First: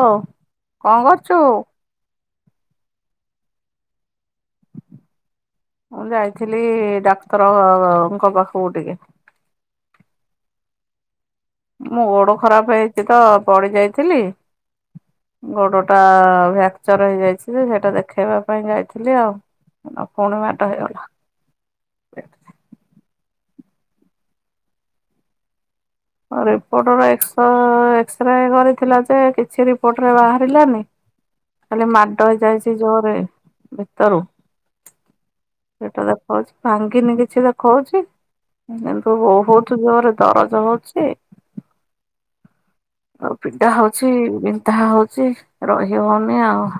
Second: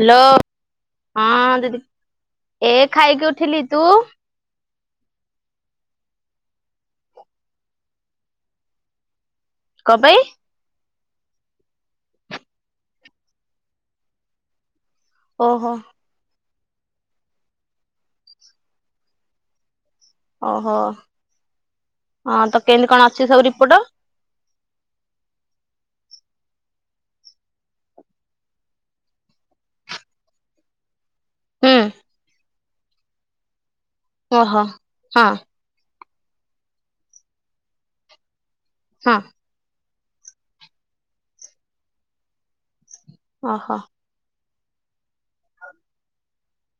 ଓ hello କଣ କରୁଛୁ? ହଁ ଦିଦି ଏ ଖାଇକି ଉଠିଲି ତୁ? ମୁଁ ଯାଇଥିଲି ଡାକ୍ତରଙ୍କ ପାଖକୁ ଟିକେ। କ ପାଇଁ? ମୁଁ ଗୋଡ ଖରାପ ହେଇଚି ତ ପଡି ଯାଇଥିଲି। ଓହୋ ଗୋଡ ଟା ଭ ଚର ହେଇଯାଇଛି ସେଇଟା ଦେଖେଇବା ପାଇଁ ଯାଇଥିଲି ଆଉ। ପୁଣି ମାଡ ଓହୋ ହେଇଗଲା। ହ ତ କେମିତି କଣ ଅଛି ସବୁ ରିପୋର୍ଟ। [unintelligible] ରିପୋର୍ଟ ର ଏକ୍ସରେ କରିଥିଲା ଯେ କିଛି ରିପୋର୍ଟରେ ବାହାରିଲାନି। ହୁଁ ଖାଲି ମାଡ ହେଇଯାଇଛି ଜୋରେ ଭିତରୁ। ଓହୋ ହଁ। ସେଟା ଦେଖାଉଛି ଭାଙ୍ଗିନି କିଛି ଦେଖଉଛି ହଁ କିନ୍ତୁ ବହୁତୁ ଜୋର ଦରଜ ହଉଚି। ଆଉ ପିଣ୍ଡା ଓହୋ ହଉଚି ବିନ୍ଧା ହଉଚି ରହି ହଉନି ଆଉ।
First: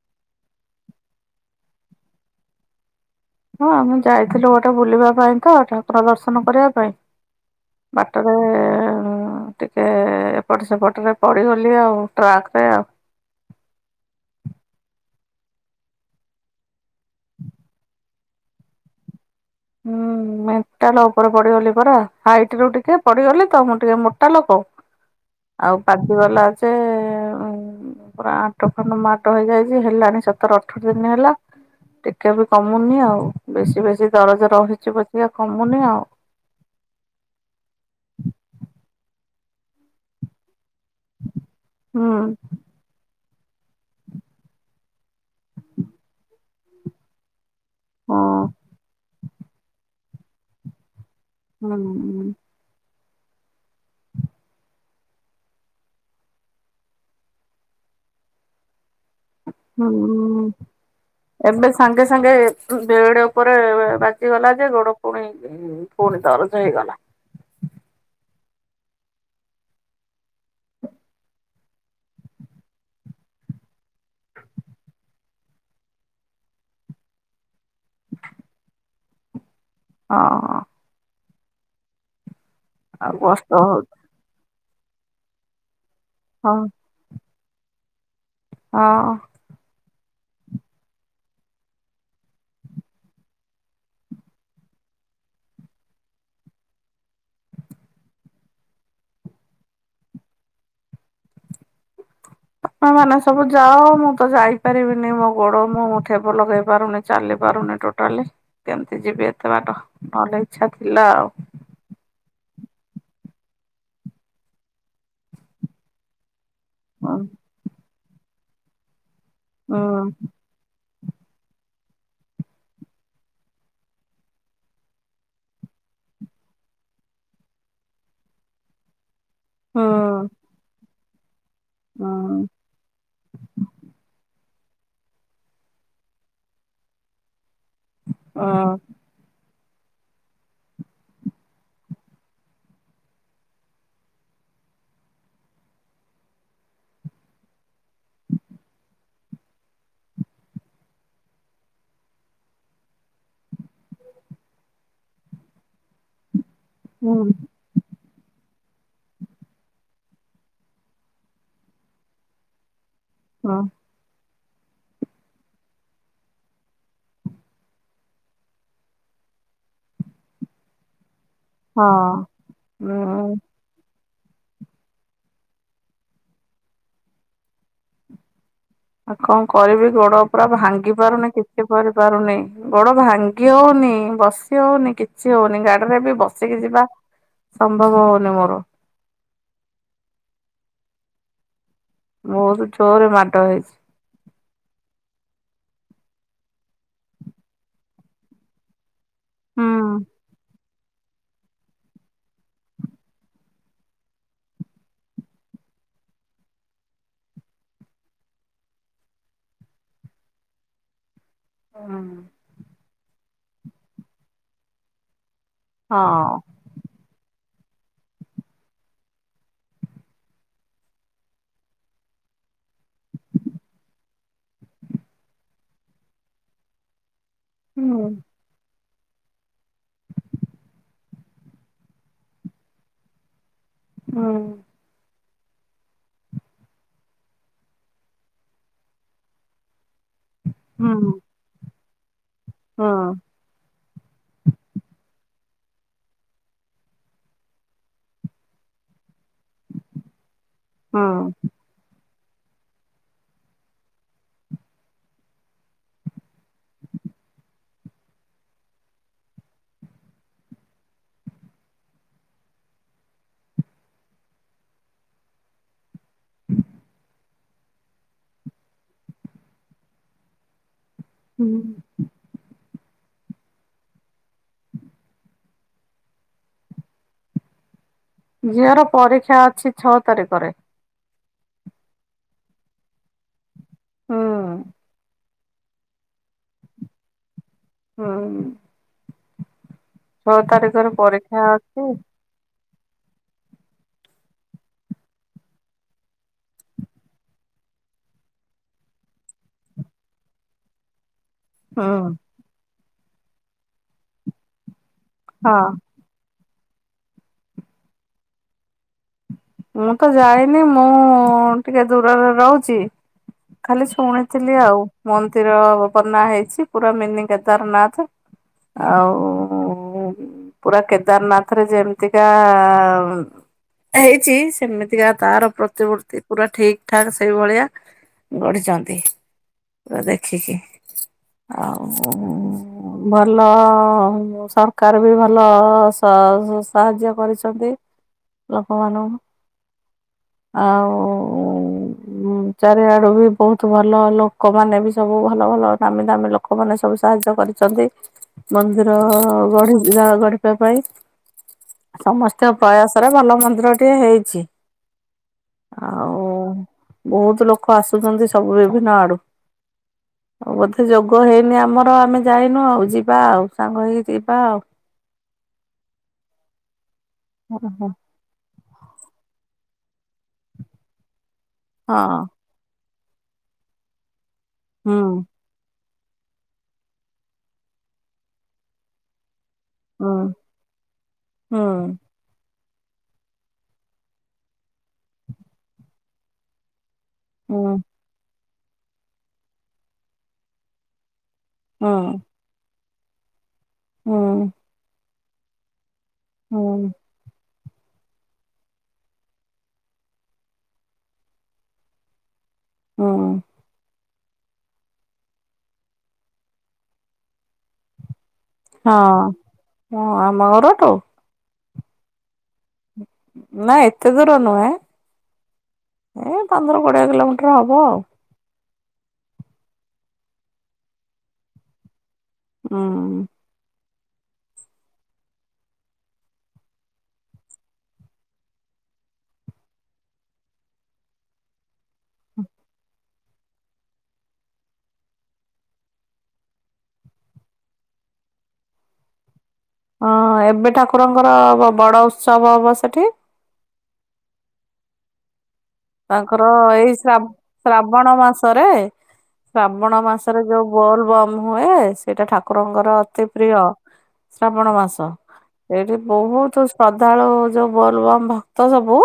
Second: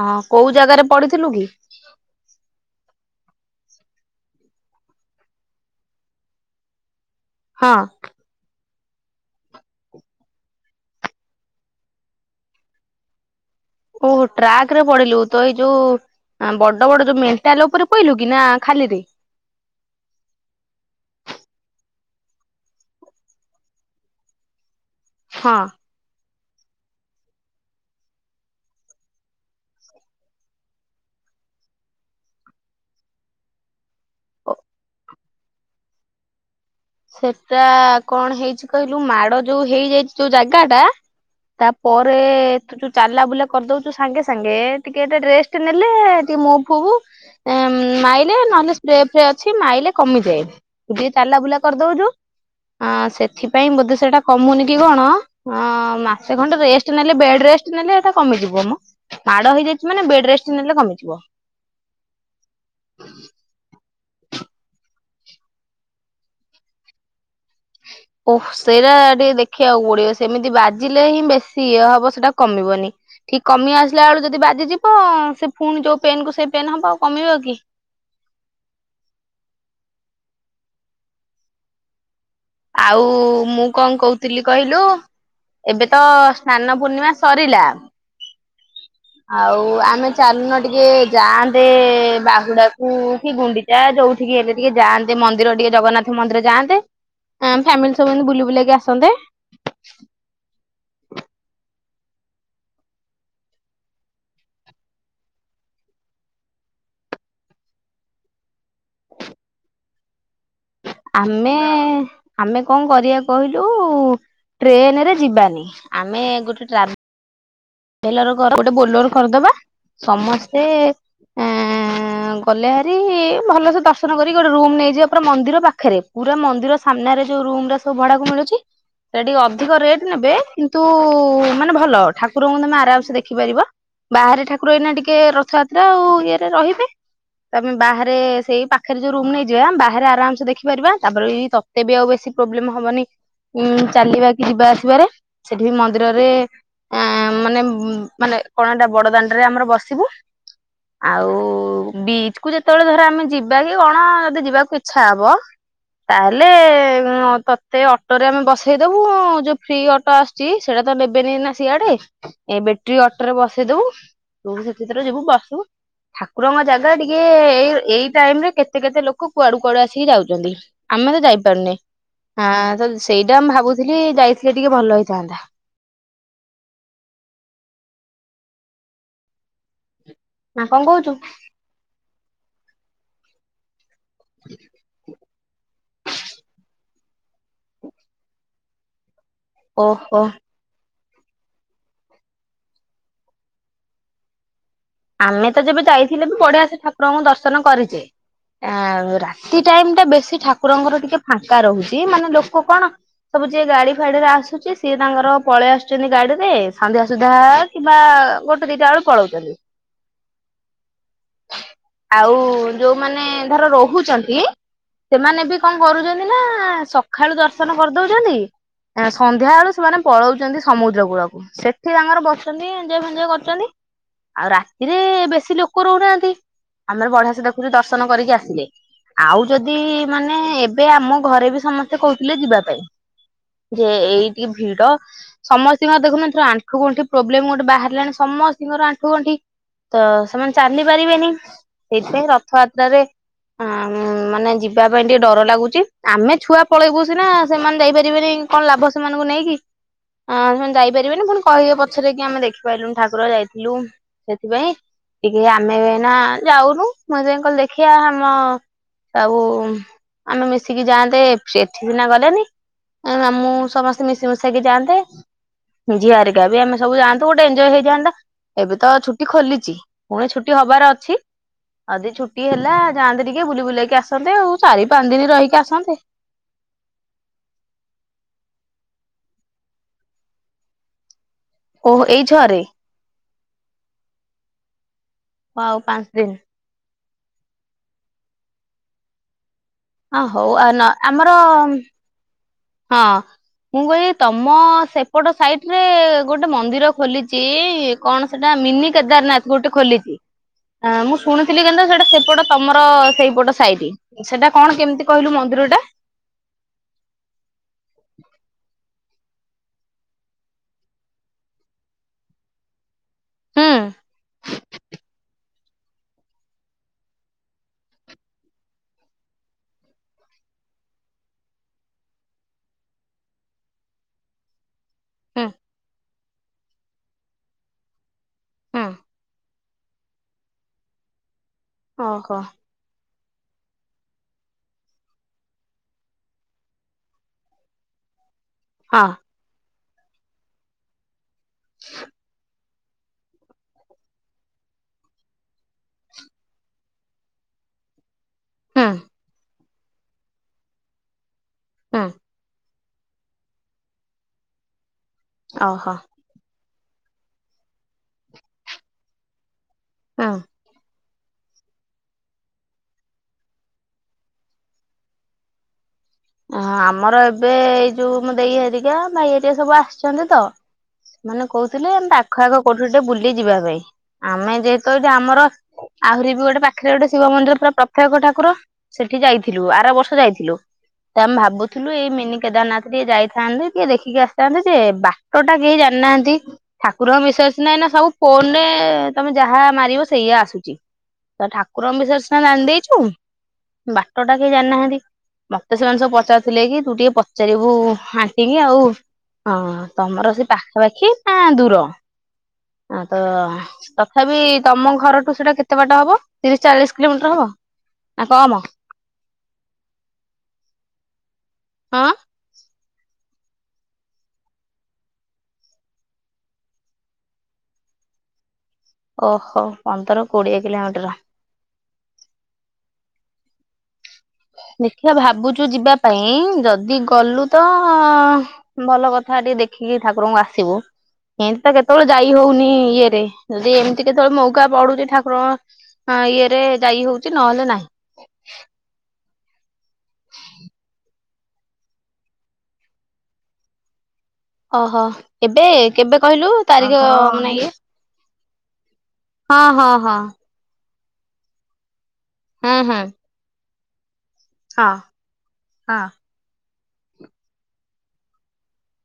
ଅ କୋଉ ଜାଗାରେ ପଡିଥିଲୁ କି? ହଁ ଆମେ ଯାଇଥିଲୁ ଗୋଟେ ବୁଲିବା ପାଇଁ ତ ଠାକୁର ଦର୍ଶନ କରିବା ପାଇଁ ହଁ ବାଟ [unintelligible] ଟିକେ ଏପଟ ସେପଟରେ ପଡିଗଲି ଆଉ ଟ୍ରାକରେ ଆଉ। ଓହ ଟ୍ରାକ୍ ରେ ପଡିଲୁ ତ ଏଇ ଯୋଉ ବଡ଼-ବଡ଼ ଯୋଉ ମେଣ୍ଟାଲ୍ ଉପରେ ପହିଲୁ କି ନା ଖାଲିରେ? ହୁଁ ମେଣ୍ଟାଲ ଉପରେ ପଡିଗଲି ପରା ହାଇଟ ରୁ ଟିକେ ପଡିଗଲି ତ ମୁଁ ଟିକେ ମୋଟା ଲୋକ ହଁ। ଆଉ ପାଜିବାଲା ଅଛେ [unintelligible] ପୁରା ଆଣ୍ଟ ଫଣ୍ଡ ମାଟ ହେଇଯାଇଛି ହେଲାଣି ସତର ଅଠର ଦିନ ହେଲା। ଟିକେ ବି କମୁନି ଆଉ ବେଶୀ-ବେଶୀ ଦରଜ ରହିଚି [unintelligible] କମୁନି ଆଉ। ସେଟା କଣ ହେଇଚି କହିଲୁ ମାଡ ଯୋଉ ହେଇଯାଇଚି ଯୋଉ ଜାଗା ଟା ହୁଁ ତାପରେ [unintelligible] ଚାଲା ବୁଲା କରିଦଉଛୁ ସାଙ୍ଗେ-ସାଙ୍ଗେ ଟିକେ ରେଷ୍ଟ ନେଲେ ଟିକେ ମୋ ଫୁବୁ ହଁ ମାଇଲେ ନହଲେ ସ୍ପ୍ରେ ଫ୍ରେ ଅଛି ମାଇଲେ କମିଯାଏ ଯିଏ [unintelligible] ହୁଁ କରିଦଉଛୁ ଆ ସେଥିପାଇଁ ବୋଧେ ସେଟା କମୁନି କି କଣ ହଁ ମାସେ ଖଣ୍ଡେ ରେଷ୍ଟ ନେଲେ ବେଡ୍ ରେଷ୍ଟ ନେଲେ ଏଟା କମିଯିବ ମ। ମାଡ ହେଇଯାଇଚି ମାନେ ବେଡ୍ ହୁଁ ରେଷ୍ଟ ନେଲେ କମିଯିବ। ଏବେ ସାଙ୍ଗେ-ସାଙ୍ଗେ ବେଡ୍ ଉପରେ ବାଜିଗଲା ଯେ ଗୋଡ ପୁଣି ହୁଁ ପୁଣି ଦରଜ୍ ହେଇଗଲା। ଓହ। ସେଇଟା ଟିକେ ଦେଖିଆକୁ ପଡିବ, ସେମିତି ବାଜିଲେ ହିଁ ବେଶୀ ଇଏ ହବ ସେଟା କମିବନି। ଠିକ୍ କମି ଆସିଲା ବେଳୁ ଯଦି ବାଜିଯିବ ସେ ପୁଣି ଯୋଉ ପେନ୍ କୁ ସେଇ ପେନ୍ ହବ ଆଉ କମିବ କି। ହଁ। ଆଉ କଷ୍ଟ ମୁଁ ହଉଛି କଣ କହୁଥିଲି କହିଲୁ, ଏବେ ତ ହଁ ସ୍ନାନ ପୂର୍ଣ୍ଣିମା ସରିଲା। ହଁ। ଆଉ ଆମେ ଚାଲୁନ ଟିକେ ଯାଆନ୍ତେ ବାହୁଡାକୁ କି ଗୁଣ୍ଡି ଚା ଯୋଉଠିକି ହେଲେ ଟିକେ ଯାଆନ୍ତେ ମନ୍ଦିର ଟିକେ ଜଗନ୍ନାଥ ମନ୍ଦିର ଯାଆନ୍ତେ। ଆମ ଫ୍ୟାମିଲି ସବୁ ଏନ୍ତି ବୁଲି ବୁଲେଇକି ଆସନ୍ତେ। ତମେ ମାନେ ସବୁ ଯାଅ ମୁଁ ତ ଯାଇପାରିବିନି ମୋ ଗୋଡ ମୁଁ [unintelligible] ଲଗେଇ ପାରୁନି। ଚାଲି ପାରୁନି ଟୋଟାଲି କେମ୍ତି ଯିବି ଏତେ ବାଟ ନଲେ [inaudible] ଆମେ ଆମେ କଣ କରିଆ କହିଲୁ ଟ୍ରେନରେ ଯିବାନି, ଆମେ ଗୋଟେ ଟ୍ରା ହଁ। ଭେଲର ଗୋଟେ ବୋଲର କରିଦବା, ହୁଁ ସମସ୍ତେ ଏଁ ଗଲେ ହାରି ଭଲସେ ଦର୍ଶନ କରିକି ଗୋଟେ ରୁମ୍ ନେଇଯିବା ପୁରା ମନ୍ଦିର ପାଖେରେ, ପୁରା ମନ୍ଦିର ସାମ୍ନାରେ ଯୋଉ ରୁମ୍ ରା ସବୁ ଭଡାକୁ ମିଳୁଚି ସେ ଟିକେ ଅଧିକ ରେଟ୍ ହୁଁ ନେବେ କିନ୍ତୁ ମାନେ ଭଲ, ହୁଁ ଠା ତମେ ଆରାମସେ ଦେଖିପାରିବ, ବାହାରେ ଠାକୁର ଏଇନା ଟିକେ ରଥଯାତ୍ରା ଆଉ ଇଏରେ ରହିବେ। ତମେ ବାହାରେ ସେଇ ହୁଁ ପାଖେ ରେ ଯୋଉ ରୁମ୍ ନେଇଯିବା, ବାହାରେ ଆରାମ୍ସେ ଦେଖିପାରିବା ତାପରେ ବି ତତେ ବି ଆଉ ବେଶୀ ପ୍ରୋବ୍ଲେମ୍ ହବନି ଉଁ ଚାଲିବା କି ଯିବା ଆସିବାରେ, ସେଠି ବି ମନ୍ଦିରରେ ମାନେ-ମାନେ [unintelligible] ବଡ ଦାଣ୍ଡରେ ଆମର ବସିବୁ। ଆଉ ବିଚ୍ କୁ ଯେତବଳେ ଧର ଆମେ ଯିବା କି କଣ ଯଦି ଯିବାକୁ ଇଚ୍ଛା ହବ ତାହେଲେ ହୁଁ ତତେ ଅଟୋ ରେ ଆମେ ବସେଇଦବୁ ଯୋଉ ଫ୍ରି ଅଟ ଆସୁଚି ସେଇଟା ତ ନେବେନି ନା ସିଆଡେ ଏ ବେଟ୍ରୀ ଅଟୋ ରେ ବସେଇ ଦବୁ, ତୁ ସେଠି ଯିବୁ ବସିବୁ। ଠାକୁରଙ୍କ ଜାଗା ଟିକେ ଏଇ-ଏଇ ଟାଇମ୍ ରେ କେତେ-କେତେ ଲୋକ କୁଆଡୁ-କୁଆଡୁ ଆସିକି ଯାଉଚନ୍ତି। ଆମେ ତ ଯାଇପାରୁନେ, ହଁ ଆଁ ତ ହୁଁ ସେଇଟା ମୁ ଭାବୁଥିଲି ଯାଇଥିଲେ ଟିକେ ଭଲ ହେଇଥାନ୍ତା ଆଉ କଣ କରିବି ଗୋଡ ପୁରା ନା କଣ ଭାଙ୍ଗି କହୁଛୁ? ପାରୁନି କି ଛି କରି ପାରୁନି ଗୋଡ ଭାଙ୍ଗି ହଉନି ବସି ହଉନି କିଛି ହଉନି ଗାଡିରେ ବି ବସିକି ଯିବା ସମ୍ଭବ ହଉନି ମୋର। ଓହୋ। ବହୁତୁ ଜୋରେ ମାଡ ହେଇଚି। ଆମେ ତ ଯେବେ ଯାଇଥିଲେ ବି ବଢିଆ ସେ ଠାକୁରଙ୍କୁ ଦର୍ଶନ କରିଚେ, ଆଁ ରାତି ଟାଇମ୍ ହଁ ଟା ବେଶୀ ଠାକୁରଙ୍କର ଟିକେ ଫାଙ୍କା ରହୁଚି, ମାନେ ଲୋକ କଣ ସବୁ ଯିଏ ଗାଡି ଫାଡିରେ ଆସୁଚି ସିଏ ତାଙ୍କର ପଳେଇ ଆସୁଚନ୍ତି ଗାଡିରେ, ସନ୍ଧ୍ୟା ସୁଦ୍ଧା କିମ୍ବା ଗୋଟେ ଦିଟା ବେଳୁକୁ ପାଳୋଉଚନ୍ତି। ଆଉ ଯୋଉମାନେ ଧର ରହୁଚନ୍ତି, ସେମାନେ ବି କଣ କରୁଚନ୍ତି ନା ହଁ ସଖାଳୁ ଦର୍ଶନ କରିଦଉଚନ୍ତି ସନ୍ଧ୍ୟା ବେଳୁ ସେମାନେ ପ‌ଳୋଉଚନ୍ତି ସମୁଦ୍ର କୂଳକୁ। ସେଠି ତାଙ୍କର ବସଚନ୍ତି ଏଞ୍ଜୟ ଫେଞ୍ଜୟ କରୁଚନ୍ତି, ଆଉ ରା ରେ ବେଶୀ ଲୋକ ରହୁନାହାନ୍ତି ଆମର ବଢିଆ ସେ ଦେଖୁଛୁ ହୁଁ ଦର୍ଶନ କରିକି ଆସିଲେ। ଆଉ ଯଦି ମାନେ ଏବେ ଆମ ଘରେ ବି ସମସ୍ତେ କହୁଥିଲେ ଯିବା ପାଇଁ। ଯେ ହୁଁ ଏଇଠି ଭିଡ଼ ସମସ୍ତଙ୍କୁ ଦେଖୁନାହାନ୍ତି ଆଣ୍ଠୁ ଗଣ୍ଠି ପ୍ରୋବ୍ଲେମ ଗୋଟେ ବାହାରିଲାଣି ସମସ୍ତଙ୍କର ଆଣ୍ଠୁ ଗଣ୍ଠି ତ ସେମାନେ ଚାଲି ପାରିବେନି ସେଇଥିପାଇଁ ରଥଯାତ୍ରରେ ହୁଁ ଆଁ ମାନେ ଯିବା ପାଇଁ ଟିକେ ଡର ଲାଗୁଛି ଆମେ ଛୁଆ ପଳେଇବୁ ସିନା ସେମାନେ ଯାଇପାରିବେନି କଣ ଲାଭ ସେମାନଙ୍କୁ ନେଇକି। [inaudible] ହଁ ସେମାନେ ଯାଇପାରିବେନି ପୁଣି କହିବେ ପଛରେ କି ଆମେ ଦେଖିପାରିଲୁନୁ ଠାକୁର ଯାଇଥିଲୁ। ସେଥିପାଇଁ ଟିକେ ଆମେ ଏନା ଯାଉନୁ ମୁଁ ଯାଇ କହିଲି ଦେଖିବା ଆମ। ଆଉ ଆମେ ମିଶିକି ଯାଆନ୍ତେ ଏଠି ସିନା ଗଲେନି। ଆମେ ମୁଁ ସମସ୍ତେ ମିଶି ମିଶକେ ଯାଆନ୍ତେ। ଝିଆରିକା ବି ଆମେ ସବୁ ଯାଆନ୍ତୁ ଗୋଟ ଏଞଜୟ ହେଇଥାନ୍ତା। ତ ଛୁଟି ଖୋଲିଛି ପୁଣି ଛୁଟି ହବାର ଅଛି। ହୁଁ ଆଦି ଛୁଟି ହେଲା ଯାଆନ୍ତେ ଟିକେ ବୁଲି ବୁଲେଇକି ଆସନ୍ତେ ଆଉ ଚାରି ପାଞ୍ଚ ଦିନ ରହିକି ଆସନ୍ତେ। ଝିଅ ର ପରୀକ୍ଷା ଅଛି ଛଅ ତାରିଖରେ। ଓହୋ ଏଇ ଛଅରେ? ହୁଁ ଆଉ ପାଞ୍ଚ ଦିନ ହୁଁ ହଁ ଛଅ ହଉ ଆ ତାରିଖରେ ଆମର ପରୀକ୍ଷା ଅଛି ହଁ ମୁଁ କହିଲି ତମ ସେପଟ ସାଇଟ ରେ ଗୋଟେ ମନ୍ଦିର ଖୋଲିଛି। କଣ ସେଟା ମିନି କେଦାରନାଥ ଗୋଟେ ଖୋଲିଛି। [inaudible] ହଁ ମୁଁ ଶୁଣିୁଥିଲି କେନ୍ତୁ ହୁଁ ସେଟା ସେପଟ ତମର ସେଇପଟ ସାଇଟ୍ ସେଟା କଣ କେମିତି? କହିଲୁ ହଁ ମନ୍ଦିର ଟା [inaudible] ମୁଁ ତ ଯାଇନି ମୁଁ ଟିକେ ଦୂରରେ ରହୁଛି। ହୁଁ ଖାଲି ଶୁଣିଥିଲି ଆଉ ମନ ଯୋଉ ବନା ହେଇଚି ପୁରା ମିନି କେଦାରନାଥ ଆଉ ପୁରା କେଦାରନାଥ ରେ ଯେମିତିକା ହେଇ ଛି ସେମିତିକା ହୁଁ ତାର ପ୍ରତିମୂର୍ତ୍ତି ପୁରା ଠିକ୍ ଠାକ୍ ସେଇ ଭଳିଆ ହୁଁ ଗଢ଼ିଛନ୍ତି ପୁରା ଦେଖିକି ଆଉ ଓହୋ ଭଲ ସରକାର ବି ଭଲ ସାହାଯ୍ୟ କରିଛନ୍ତି ଲୋକମାନ ହଁ ଆଉ ହ [inaudible] ଚାରିଆଡ଼ୁ ବି ବହୁତ ଭଲ ଲୋକମାନେ ବି ସବୁ ଭଲ ଭଲ ଦାମୀ ଦାମୀ ଲୋକମାନେ ସବୁ ସାହାଯ୍ୟ କରିଛନ୍ତି। [inaudible] ହୁଁ ମନ୍ଦିର ଗଢ଼ିବ ଗଢ଼ିବା ପାଇଁ ହୁଁ ସମସ୍ତେ ପ୍ରୟାସ ଭଲ ମନ୍ଦିର ଟେ ହେଇଛି ଓହୋ ଆଉ ବହୁତ ଲୋକ ଆସୁଛନ୍ତି ସବୁ ବିଭିନ୍ନ ଆଡ଼ୁ। ହଁ ବୋଧେ ଯୋଗ ହେଇନି ଆମର ଆମେ ଯାଇନୁ ଆଉ ଯିବା ଆଉ ସାଙ୍ଗ ହେଇକି ଯିବା ଆଉ। ଆମର ଏବେ ଏଇ ଓହୋ ଯୋଉ ମୁଁ ଦେଇ ହରିକା ଭାଇ ହରୀକା ସବୁ ଆସିଛନ୍ତିତ। ମାନେ କହୁଥିଲେ ହଁ ଆମ ପାଖ ଆଖ କୋଉଠି ଟିକେ ବୁଲି ଯିବା ପାଇଁ ଆମେ ଯେହେତୁ ହୁଁ ଏଇଟି ଆମର ଆହୁରି ବି ଗୋଟେ ପାଖରେ ଗୋଟେ ଶିବ ମନ୍ଦିର ପୁରା ପ୍ରତ୍ୟେକ ଠାକୁର ସେଠି ଯାଇଥିଲୁ ଆର ବର୍ଷ ହୁଁ ଯାଇଥିଲୁ ତ ଆମେ ଭାବୁଥିଲୁ ମିନି କେଦାରନାଥ ଟିକେ ଯାଇଥାନ୍ତେ ଟଏ ଦେଖିକି ଆସିଥାନ୍ତେ ଯେ ବାଟ ଟା କେହି ଜାଣିନାହାନ୍ତି ଠାକୁରଙ୍କ ବିଷୟସ ହୁଁ ହୁଁ ନହିଁ ନା ସବୁ ଫୋନରେ ତମେ ଯାହା ମାରିବ ସେଇଆ ଆସୁଛି ତ ହୁଁ ଠାକୁରଙ୍କ ବିଷୟରେ ସିନା ଜାଣି ଦେଇଛୁ ହୁଁ ବାଟ ଟା କେହି ଜାଣିନାହାନ୍ତି ତ ସେମାନେ ସବୁ ପଚାରୁଥିଲେ କି ତୁ ହୁଁ ଟିକେ ପଚାରିବୁ ଆଣ୍ଟି କୁ ଆଉ ହଁ ତମର ସେ ପାଖାପାଖି ନା ଦୂର ତ ହୁଁ ତଥାପି ତମ ଘରଠୁ ସେଟା କେତେ ବାଟ ହବ ତିରିଶ ଚାଳିଶ କିଲୋମିଟର ହବ ନା କମ ହଁ ହଁ ଆମ ଘରଠୁ ହଁ ନା ଏତେ ଦୂର ନୁହେଁ ଏ ପନ୍ଦର କୋଡ଼ିଏ କିଲୋମିଟର ହବ ଆଉ ଓହୋ ପନ୍ଦର କୋଡିଏ କିଲୋମିଟର ହଁ ଦେଖିବା ଭାବୁଛୁ ଯିବା ପାଇଁ ଯଦି ଗଲୁ ତ ଭଲ କଥା ଟିକେ ଦେଖିକି ଠାକୁରଙ୍କୁ ଆସିବୁ ଏମତି ତ କେତେବେଳେ ଯାଇ ହଉନି ଇଏରେ ଯଦି ଏମିତି କେତେବେଳେ ମୌକା ପଡୁଛି ଠାକୁରଙ୍କ ହଁ ଇଏରେ ଯାଇ ହଉଛି ନହେଲେ ନାହିଁ ହଁ ଏବେ ଠାକୁରଙ୍କର ବଡ ଉତ୍ସବ ହବ ସେଠି ଓହୋ ଏବେ କେବେ ତାଙ୍କର କହିଲୁ ଏଇ ତାରିଖ ଶ୍ରା ଶ୍ରାବଣ ମାସରେ ହଁ ହଁ ଶ୍ରାବଣ ହଁ ମାସରେ ଯୋଉ ବୋଲ ବମ ହୁଏ ସେଇଟା ଠାକୁର ହୁଁ ଠାକୁରଙ୍କର ହୁଁ ଅତି ପ୍ରିୟ ଶ୍ରାବଣ ହଁ ମାସ ଏଇଠି ହଁ ବହୁତ ଶ୍ରଦ୍ଧାଳୁ ଯୋଉ ବୋଲ ବମ୍ ଭକ୍ତ ସବୁ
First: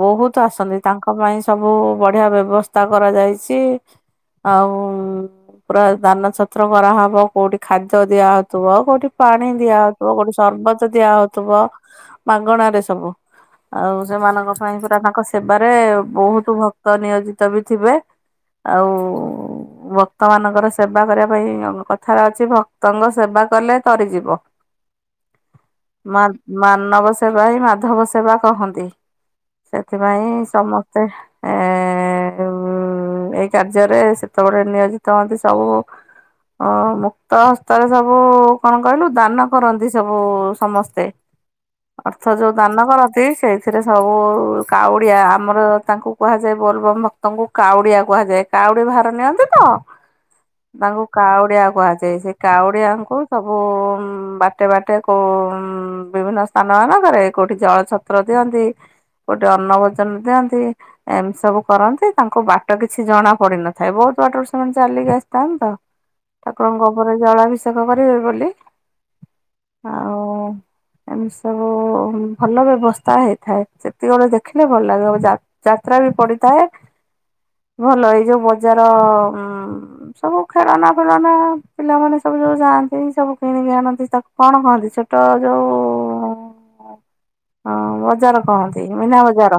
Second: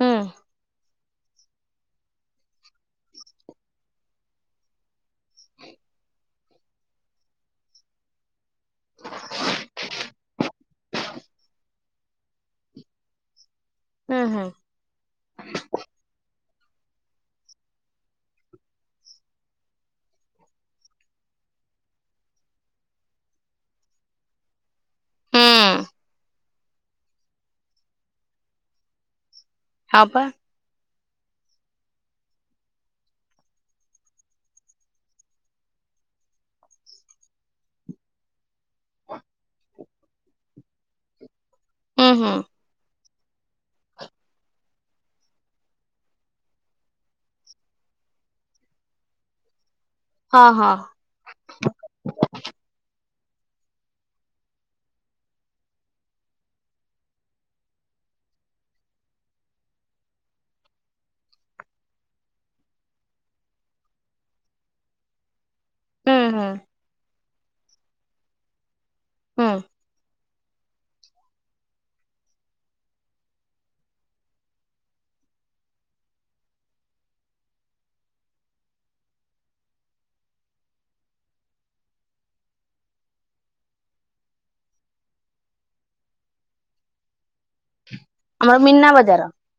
ହୁଁ ବହୁତ ଆସନ୍ତି ତାଙ୍କ ପାଇଁ ସବୁ ବଢିଆ ବ୍ୟବସ୍ଥା କରାଯାଇଛି ଆଉ ପୁରା ଦାନ ଛତ୍ର କରାହବ କୋଉଠି ଖାଦ୍ୟ ଦିଆହଉଥିବ କୋଉଠି ପାଣି ଦିଆହ ଗୋଟେ ସରବତ ଦିଆହଉଥିବ ମାଗଣାରେ ସବୁ ଆଉ ହୁଁ ହୁଁ ସେମାନଙ୍କ ପାଇଁ ପୁରା ତାଙ୍କ ବାରେ ବହୁତ ଭକ୍ତ ନିୟୋଜିତ ବି ଥିବେ ଆଉ ଭକ୍ତ ମାନଙ୍କର ସେବା କରିବା ପାଇଁ କଥାଟା ଅଛି ଭକ୍ତଙ୍କ ସେବା କଲେ ତରିଯିବ ହୁଁ [inaudible] ମାନବ ସେବା ହିଁ ମାଧବ ସେବା କହନ୍ତି ହଁ ପା ପାଇଁ ସମସ୍ତେ ଏ ଏଇ କାର୍ଯ୍ୟରେ ସେତେବେଳେ ନିୟୋଜିତ ହୁଅନ୍ତି ସବୁ ହ ମୁକ୍ତ ହସ୍ତରେ ସବୁ କଣ କହିଲୁ ଦାନ କରନ୍ତି ସବୁ ସମସ୍ତେ ହୁଁ ହୁଁ ଅର୍ଥ ଯୋଉ ଦାନ କରନ୍ତି ସେଇଥିରେ ସବୁ କାଉଡ଼ିଆ ଆମର ତାଙ୍କୁ କୁହାଯାଏ ବୋଲବମ ଭକ୍ତଙ୍କୁ କାଉଡ଼ିଆ କୁହାଯାଏ କାଉଡ଼ିଆ ଭାର ନିଅନ୍ତି ହଁ ହଁ ହଁ ତାଙ୍କୁ କାଉଡିଆ କୁହାଯାଏ ସେ କାଉଡିଆଙ୍କୁ ସବୁ ବାଟେ ବାଟେ କେଉ ବିଭିନ୍ନ ସ୍ଥାନ ମାନଙ୍କରେ କଉଠି ଜଳଛତ୍ର ଦିଅନ୍ତି କଉଠି ଅନ୍ନ ଭୋଜନ ଦିଅନ୍ତି ଏମିତି ସବୁ କରନ୍ତି ତାଙ୍କୁ ବାଟ କିଛି ଜଣା ପଡି ନଥାଏ ବହୁତ ବାଟରୁ ସେମାନେ ଚାଲିକି ଆସିଥାନ୍ତି ତ ହୁଁ ହୁଁ ଠାକୁରଙ୍କ ଉପରେ ଜଳାଭିଷେକ କରିବେ ବୋଲି ହଁ ଆଉ ଏମିତି ସବୁ ଭଲ ବ୍ୟବସ୍ଥା ହେଇଥାଏ ସେ। ସେତିକି ବେଳେ ଦେଖିଲେ ଭଲ ଲାଗିବ ଯା ଯାତ୍ରା ବି ପଡିଥାଏ। ଭଲ ଏଇ ଯୋଉ ବଜାର ଉଁ। ସବୁ ଖେଳନା ଫେଳନା ପିଲାମାନେ ସବୁ ଯୋଉ ଯାଆନ୍ତି ସବୁ କିଣିକି ଆଣନ୍ତି ତାକୁ। କଣ କହନ୍ତି ଛୋଟ ଯୋଉ ହଁ ବଜାର ଆମର କହନ୍ତି ମୀନା ମିନା ବଜାର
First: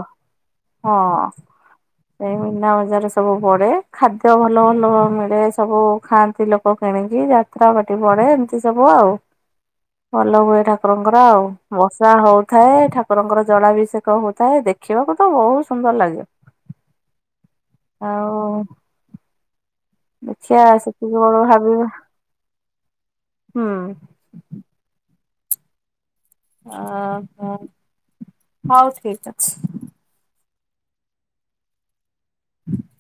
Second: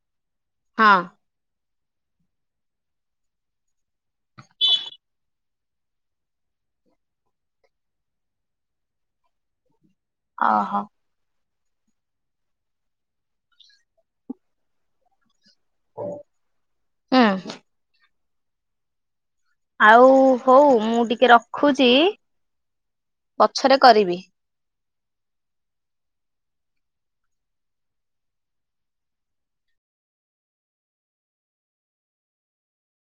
ହଁ। ସେ ମିନା ବଜାର ସବୁ ପଡେ ଖାଦ୍ୟ ଭଲ ଭଲ ମିଳେ ସବୁ ଖାଆନ୍ତି ଲୋକ କିଣିକି ଯା ତ୍ରା ପାଟି ପଡେ ଏମିତି ସବୁ ଆଉ। ଭଲ ହୁଏ ଓହୋ ଠାକୁରଙ୍କର ଆଉ ବର୍ଷା ହଉଥାଏ ଠାକୁରଙ୍କର ଜଳା ବି ସେ କହଉ ଥାଏ ଦେଖିବାକୁ ତ ବହୁତ ସୁନ୍ଦର ଲାଗେ ହୁଁ ଆଉ ଆଉ ହଉ ଦେଖିବା ମୁଁ ସେତିକି ଟିକେ ବେଳୁ ଭାବିବା ରଖୁଛି ହୁଁ। ପଛରେ କରିବି। ଅ ହ ହଉ ଠିକ୍ ଅଛି। [inaudible]